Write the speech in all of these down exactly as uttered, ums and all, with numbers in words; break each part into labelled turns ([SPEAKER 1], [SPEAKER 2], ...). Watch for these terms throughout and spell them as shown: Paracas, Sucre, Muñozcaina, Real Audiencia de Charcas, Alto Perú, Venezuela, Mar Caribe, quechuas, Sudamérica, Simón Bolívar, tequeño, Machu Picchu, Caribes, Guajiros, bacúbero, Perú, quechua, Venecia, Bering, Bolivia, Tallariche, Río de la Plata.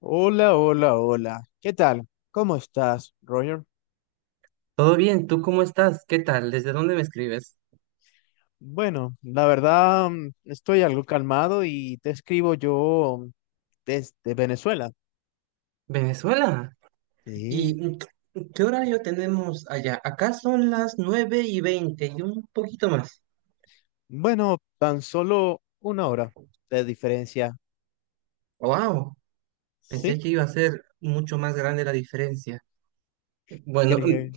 [SPEAKER 1] Hola, hola, hola. ¿Qué tal? ¿Cómo estás, Roger?
[SPEAKER 2] Todo bien, ¿tú cómo estás? ¿Qué tal? ¿Desde dónde me escribes?
[SPEAKER 1] Bueno, la verdad mm, estoy algo calmado y te escribo yo mm, desde Venezuela.
[SPEAKER 2] Venezuela. ¿Y
[SPEAKER 1] Sí.
[SPEAKER 2] mm, qué qué horario tenemos allá? Acá son las nueve y veinte y un poquito más.
[SPEAKER 1] Bueno, tan solo una hora de diferencia.
[SPEAKER 2] ¡Wow! Pensé
[SPEAKER 1] ¿Sí?
[SPEAKER 2] que iba a ser mucho más grande la diferencia. Bueno,
[SPEAKER 1] Creo.
[SPEAKER 2] mm,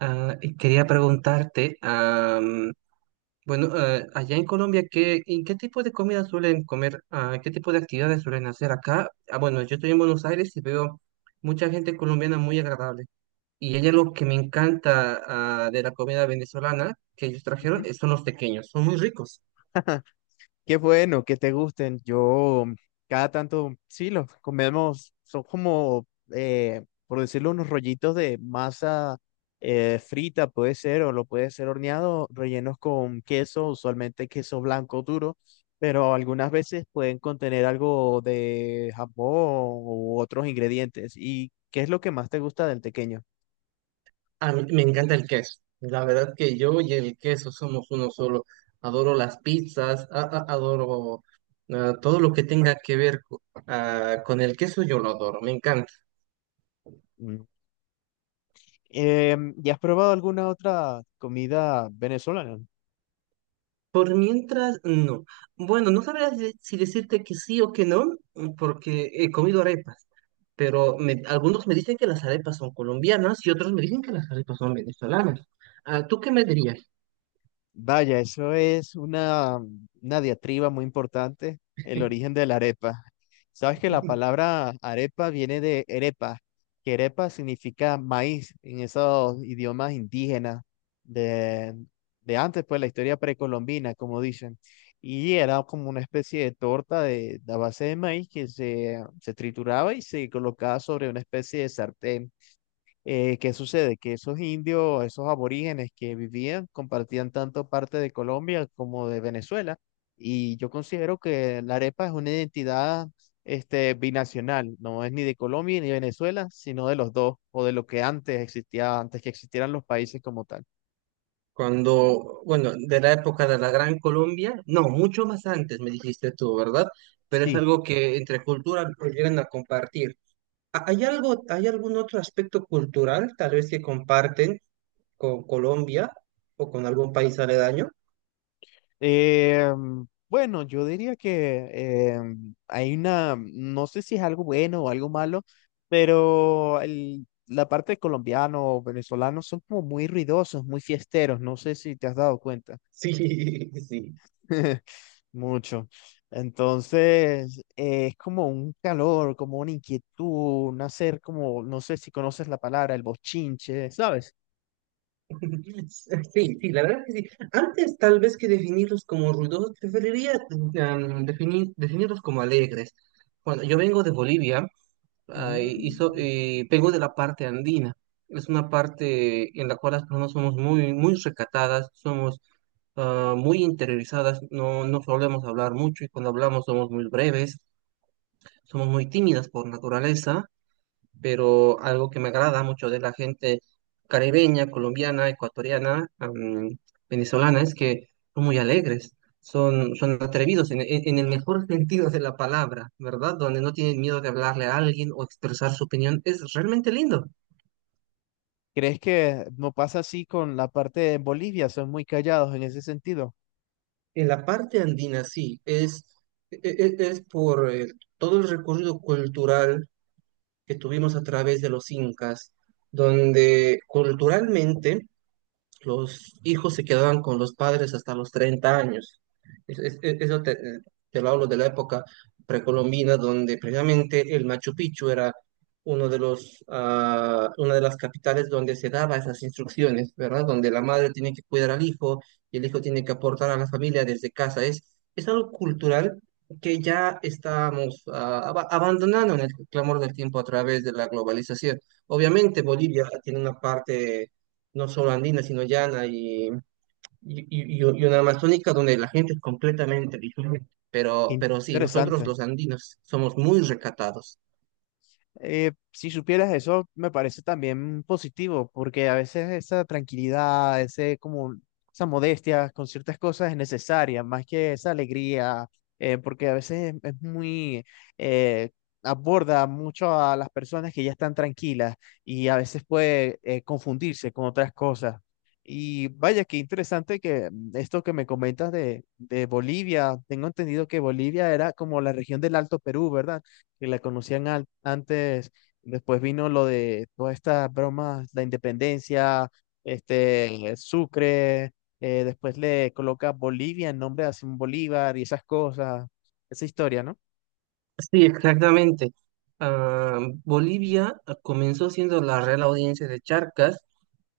[SPEAKER 2] ah, y quería preguntarte, am, bueno, ah, allá en Colombia, ¿qué, ¿en qué tipo de comida suelen comer? Ah, ¿qué tipo de actividades suelen hacer acá? Ah, bueno, yo estoy en Buenos Aires y veo mucha gente colombiana muy agradable. Y hay algo que me encanta, ah, de la comida venezolana que ellos trajeron, eh, son los tequeños, son muy ricos.
[SPEAKER 1] Qué bueno que te gusten. Yo cada tanto, sí, los comemos. Son como, eh, por decirlo, unos rollitos de masa eh, frita, puede ser, o lo puede ser horneado, rellenos con queso, usualmente queso blanco duro, pero algunas veces pueden contener algo de jamón u otros ingredientes. ¿Y qué es lo que más te gusta del tequeño?
[SPEAKER 2] A mí me encanta el queso. La verdad que yo y el queso somos uno solo. Adoro las pizzas, a- a- adoro, ah, todo lo que tenga que ver co- ah, con el queso, yo lo adoro, me encanta.
[SPEAKER 1] Mm. Em, ¿y has probado alguna otra comida venezolana?
[SPEAKER 2] Por mientras, no. Bueno, no sabría de- si decirte que sí o que no, porque he comido arepas. Pero me- algunos me dicen que las arepas son colombianas y otros me dicen que las arepas son venezolanas. Ah, ¿tú qué me dirías?
[SPEAKER 1] Vaya, eso es una, una diatriba muy importante, el origen de la arepa. Sabes que la palabra arepa viene de arepa, que arepa significa maíz en esos idiomas indígenas de, de antes, pues la historia precolombina, como dicen. Y era como una especie de torta de, de a base de maíz que se, se trituraba y se colocaba sobre una especie de sartén. Eh, ¿qué sucede? Que esos indios, esos aborígenes que vivían, compartían tanto parte de Colombia como de Venezuela. Y yo considero que la arepa es una identidad este, binacional, no es ni de Colombia ni de Venezuela, sino de los dos, o de lo que antes existía, antes que existieran los países como tal.
[SPEAKER 2] Cuando, bueno, de la época de la Gran Colombia, no, mucho más antes me dijiste tú, ¿verdad? Pero es
[SPEAKER 1] Sí.
[SPEAKER 2] algo que entre culturas llegan a compartir. ¿Ha- ¿Hay algo, hay algún otro aspecto cultural tal vez que comparten con Colombia o con algún país aledaño?
[SPEAKER 1] Eh, bueno, yo diría que eh, hay una, no sé si es algo bueno o algo malo, pero el- la parte de colombiano o venezolano son como muy ruidosos, muy fiesteros, no sé si te has dado cuenta.
[SPEAKER 2] Sí, sí.
[SPEAKER 1] Mucho. Entonces, eh, es como un calor, como una inquietud, un hacer como, no sé si conoces la palabra, el bochinche, ¿sabes?
[SPEAKER 2] Sí, sí, la verdad que sí. Antes tal vez que definirlos como ruidosos, preferiría, mm, definir, definirlos como alegres. Bueno, yo vengo de Bolivia, ah, y, y so-
[SPEAKER 1] Mm.
[SPEAKER 2] y vengo de la parte andina. Es una parte en la cual las personas somos muy, muy recatadas, somos, ah, muy interiorizadas, no, no solemos hablar mucho, y cuando hablamos somos muy breves, somos muy tímidas por naturaleza, pero algo que me agrada mucho de la gente caribeña, colombiana, ecuatoriana, am, venezolana, es que son muy alegres, son, son atrevidos en, en- en el mejor sentido de la palabra, ¿verdad? Donde no tienen miedo de hablarle a alguien o expresar su opinión, es realmente lindo.
[SPEAKER 1] ¿Crees que no pasa así con la parte de Bolivia? Son muy callados en ese sentido.
[SPEAKER 2] En la parte andina, sí, es, e- e- es, por, eh, todo el recorrido cultural que tuvimos a través de los incas, donde culturalmente los hijos se quedaban con los padres hasta los treinta años. Es- es- es- Eso te, te lo hablo de la época precolombina, donde precisamente el Machu Picchu era uno de los, ah, una de las capitales donde se daba esas instrucciones, ¿verdad? Donde la madre tiene que cuidar al hijo y el hijo tiene que aportar a la familia desde casa. Es, es algo cultural que ya estamos, ah, aba- abandonando en el clamor del tiempo a través de la globalización. Obviamente Bolivia tiene una parte no solo andina, sino llana y, y, y- y una amazónica donde la gente es completamente diferente.
[SPEAKER 1] Qué
[SPEAKER 2] Pero, pero sí, nosotros
[SPEAKER 1] interesante.
[SPEAKER 2] los andinos somos muy recatados.
[SPEAKER 1] Eh, si supieras eso, me parece también positivo, porque a veces esa tranquilidad, ese como esa modestia con ciertas cosas es necesaria, más que esa alegría, eh, porque a veces es muy eh, aborda mucho a las personas que ya están tranquilas y a veces puede eh, confundirse con otras cosas. Y vaya, qué interesante que mm, esto que me comentas de, de Bolivia, tengo entendido que Bolivia era como la región del Alto Perú, ¿verdad? Que la conocían al- antes, después vino lo de todas estas bromas, la independencia, este, Sucre, eh, después le coloca Bolivia en nombre de Simón Bolívar y esas cosas, esa historia, ¿no?
[SPEAKER 2] Sí, exactamente. Ah, Bolivia, ah, comenzó siendo la Real Audiencia de Charcas,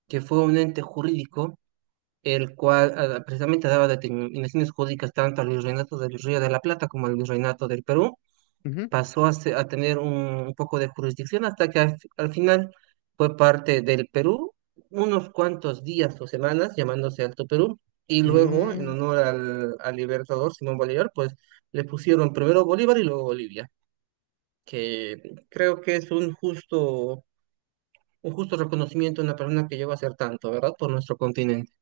[SPEAKER 2] que fue un ente jurídico, el cual, ah, precisamente daba determinaciones jurídicas tanto al virreinato del Río de la Plata como al virreinato del Perú. Pasó a, se- a tener un, un poco de jurisdicción hasta que al, al final fue parte del Perú, unos cuantos días o semanas llamándose Alto Perú, y luego en
[SPEAKER 1] Ujú.
[SPEAKER 2] honor al, al libertador Simón Bolívar, pues le pusieron primero Bolívar y luego Bolivia, que creo que es un justo, un justo reconocimiento a una persona que lleva a hacer tanto, ¿verdad? Por nuestro continente.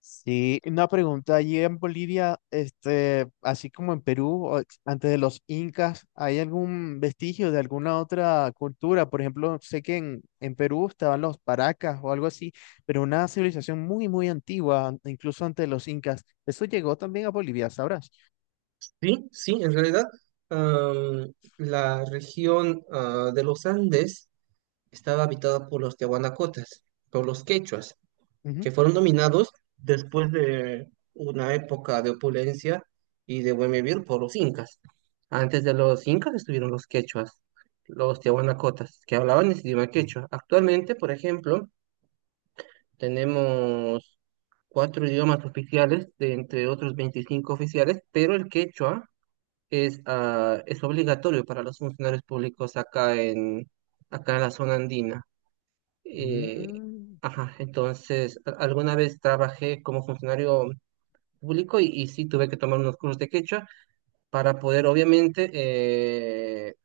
[SPEAKER 1] Sí, una pregunta, allí en Bolivia, este, así como en Perú, o ex- antes de los incas, ¿hay algún vestigio de alguna otra cultura? Por ejemplo, sé que en, en Perú estaban los paracas o algo así, pero una civilización muy, muy antigua, an- incluso antes de los incas. Eso llegó también a Bolivia, ¿sabrás?
[SPEAKER 2] Sí, sí, en realidad, am, la región, ah, de los Andes estaba habitada por los tehuanacotas, por los quechuas,
[SPEAKER 1] Ujú.
[SPEAKER 2] que fueron dominados después de una época de opulencia y de buen vivir por los incas. Antes de los incas estuvieron los quechuas, los tehuanacotas, que hablaban ese idioma quechua. Actualmente, por ejemplo, tenemos cuatro idiomas oficiales, de entre otros veinticinco oficiales, pero el quechua es, ah, es obligatorio para los funcionarios públicos acá en, acá en la zona andina. Eh,
[SPEAKER 1] Mm,
[SPEAKER 2] ajá, entonces, a- alguna vez trabajé como funcionario público y, y sí tuve que tomar unos cursos de quechua para poder, obviamente, eh,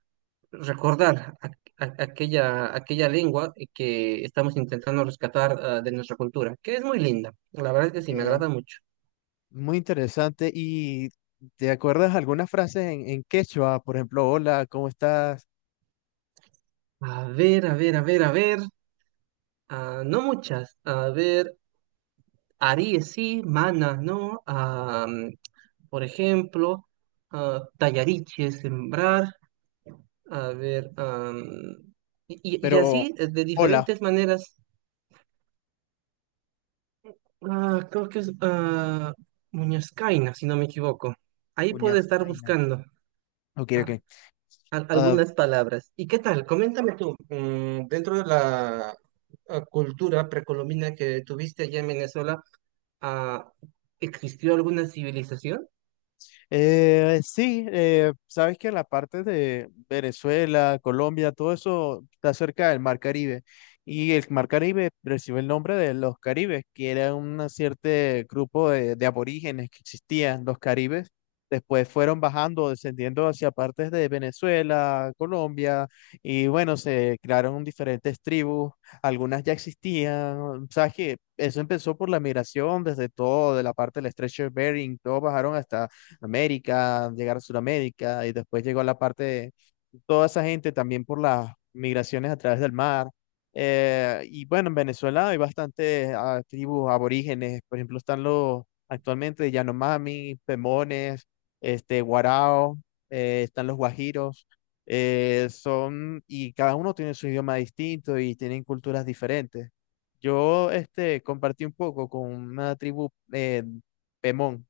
[SPEAKER 2] recordar a- a- aquella, aquella lengua que estamos intentando rescatar, ah, de nuestra cultura, que es muy linda. La verdad es que sí, me
[SPEAKER 1] eh,
[SPEAKER 2] agrada mucho.
[SPEAKER 1] muy interesante. ¿Y te acuerdas algunas frases en, en quechua? Por ejemplo, hola, ¿cómo estás?
[SPEAKER 2] A ver, a ver, a ver, a ver. Ah, no muchas. A ver, Aries sí, Mana no. Ah, por ejemplo, ah, Tallariche, sembrar. A ver, am, y, y- y
[SPEAKER 1] Pero,
[SPEAKER 2] así, eh, de
[SPEAKER 1] hola,
[SPEAKER 2] diferentes maneras. Ah, creo que es, ah, Muñozcaina, si no me equivoco. Ahí puedo estar
[SPEAKER 1] uñascaina.
[SPEAKER 2] buscando,
[SPEAKER 1] Ok,
[SPEAKER 2] ah,
[SPEAKER 1] ok.
[SPEAKER 2] al-
[SPEAKER 1] Ah,
[SPEAKER 2] algunas palabras. ¿Y qué tal? Coméntame tú, mm, dentro de la, ah, cultura precolombina que tuviste allá en Venezuela, ah, ¿existió alguna civilización?
[SPEAKER 1] Eh, sí, eh, sabes que la parte de Venezuela, Colombia, todo eso está cerca del Mar Caribe. Y el Mar Caribe recibe el nombre de los Caribes, que era un cierto grupo de, de aborígenes que existían, los Caribes. Después fueron bajando, descendiendo hacia partes de Venezuela, Colombia, y bueno, se crearon diferentes tribus, algunas ya existían. Sabes que eso empezó por la migración desde todo, de la parte del estrecho de Bering, todos bajaron hasta América, llegar a Sudamérica y después llegó a la parte de toda esa gente también por las migraciones a través del mar. Eh, y bueno, en Venezuela hay bastantes ah, tribus aborígenes, por ejemplo, están los actualmente Yanomami, Pemones, este, Guarao, eh, están los Guajiros, eh, son, y cada uno tiene su idioma distinto y tienen culturas diferentes. Yo este, compartí un poco con una tribu eh, Pemón,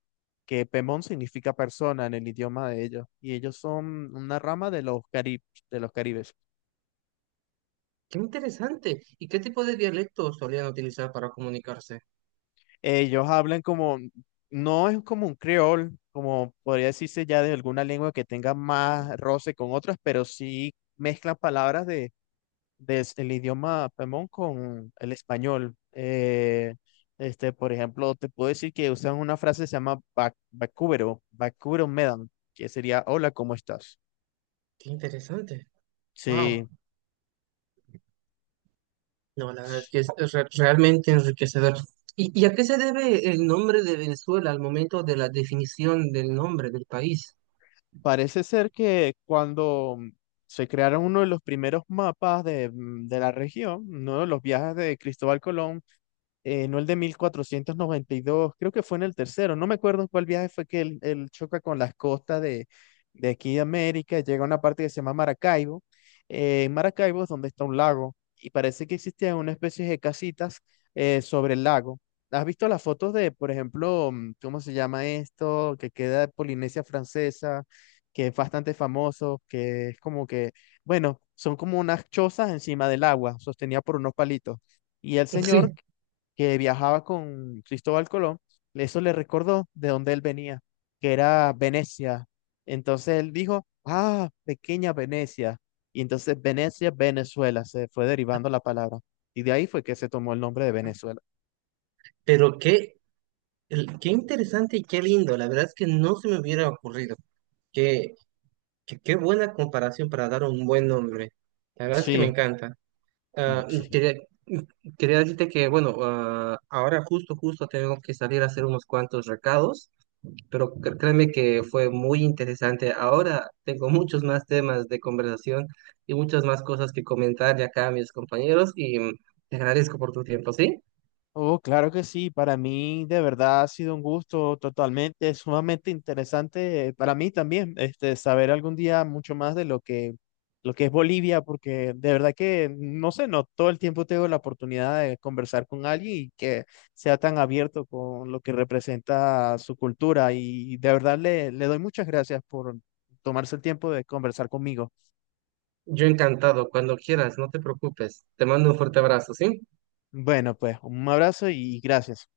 [SPEAKER 1] que Pemón significa persona en el idioma de ellos, y ellos son una rama de los caribes, de los caribes.
[SPEAKER 2] Qué interesante. ¿Y qué tipo de dialectos solían utilizar para comunicarse?
[SPEAKER 1] Ellos hablan como, no es como un creol, como podría decirse ya de alguna lengua que tenga más roce con otras, pero sí mezclan palabras de, de el idioma Pemón con el español. Eh, este, por ejemplo, te puedo decir que usan una frase que se llama bac- bacúbero, bacúbero medan, que sería hola, ¿cómo estás?
[SPEAKER 2] Qué interesante. Wow.
[SPEAKER 1] Sí.
[SPEAKER 2] No, la verdad es que es, es re- realmente enriquecedor. ¿Y, y a qué se debe el nombre de Venezuela al momento de la definición del nombre del país?
[SPEAKER 1] Parece ser que cuando mm, se crearon uno de los primeros mapas de, mm, de la región, uno de los viajes de Cristóbal Colón, eh, no el de mil cuatrocientos noventa y dos creo que fue en el tercero, no me acuerdo en cuál viaje fue que él, él choca con las costas de, de aquí de América, llega a una parte que se llama Maracaibo, eh, en Maracaibo es donde está un lago y parece que existían una especie de casitas eh, sobre el lago. ¿Has visto las fotos de, por ejemplo, mm, cómo se llama esto, que queda en Polinesia Francesa, que es bastante famoso, que es como que, bueno, son como unas chozas encima del agua, sostenida por unos palitos. Y el señor
[SPEAKER 2] Sí.
[SPEAKER 1] que viajaba con Cristóbal Colón, eso le recordó de dónde él venía, que era Venecia. Entonces él dijo, ah, pequeña Venecia. Y entonces Venecia, Venezuela, se fue derivando la palabra. Y de ahí fue que se tomó el nombre de Venezuela.
[SPEAKER 2] Pero qué, el- qué interesante y qué lindo. La verdad es que no se me hubiera ocurrido. Qué, qué, qué buena comparación para dar un buen nombre. La verdad es que me
[SPEAKER 1] Sí,
[SPEAKER 2] encanta. Ah,
[SPEAKER 1] sí.
[SPEAKER 2] quería, quería decirte que, bueno, ah, ahora justo, justo tengo que salir a hacer unos cuantos recados, pero cr- créeme que fue muy interesante. Ahora tengo muchos más temas de conversación y muchas más cosas que comentar de acá a mis compañeros, y mm, te agradezco por tu tiempo, ¿sí?
[SPEAKER 1] Oh, claro que sí, para mí de verdad ha sido un gusto totalmente, sumamente interesante eh, para mí también, este, saber algún día mucho más de lo que, lo que es Bolivia, porque de verdad que, no sé, no todo el tiempo tengo la oportunidad de conversar con alguien y que sea tan abierto con lo que representa su cultura y de verdad le, le doy muchas gracias por tomarse el tiempo de conversar conmigo.
[SPEAKER 2] Yo encantado, cuando quieras, no te preocupes. Te mando un fuerte abrazo, ¿sí?
[SPEAKER 1] Bueno, pues un abrazo y gracias.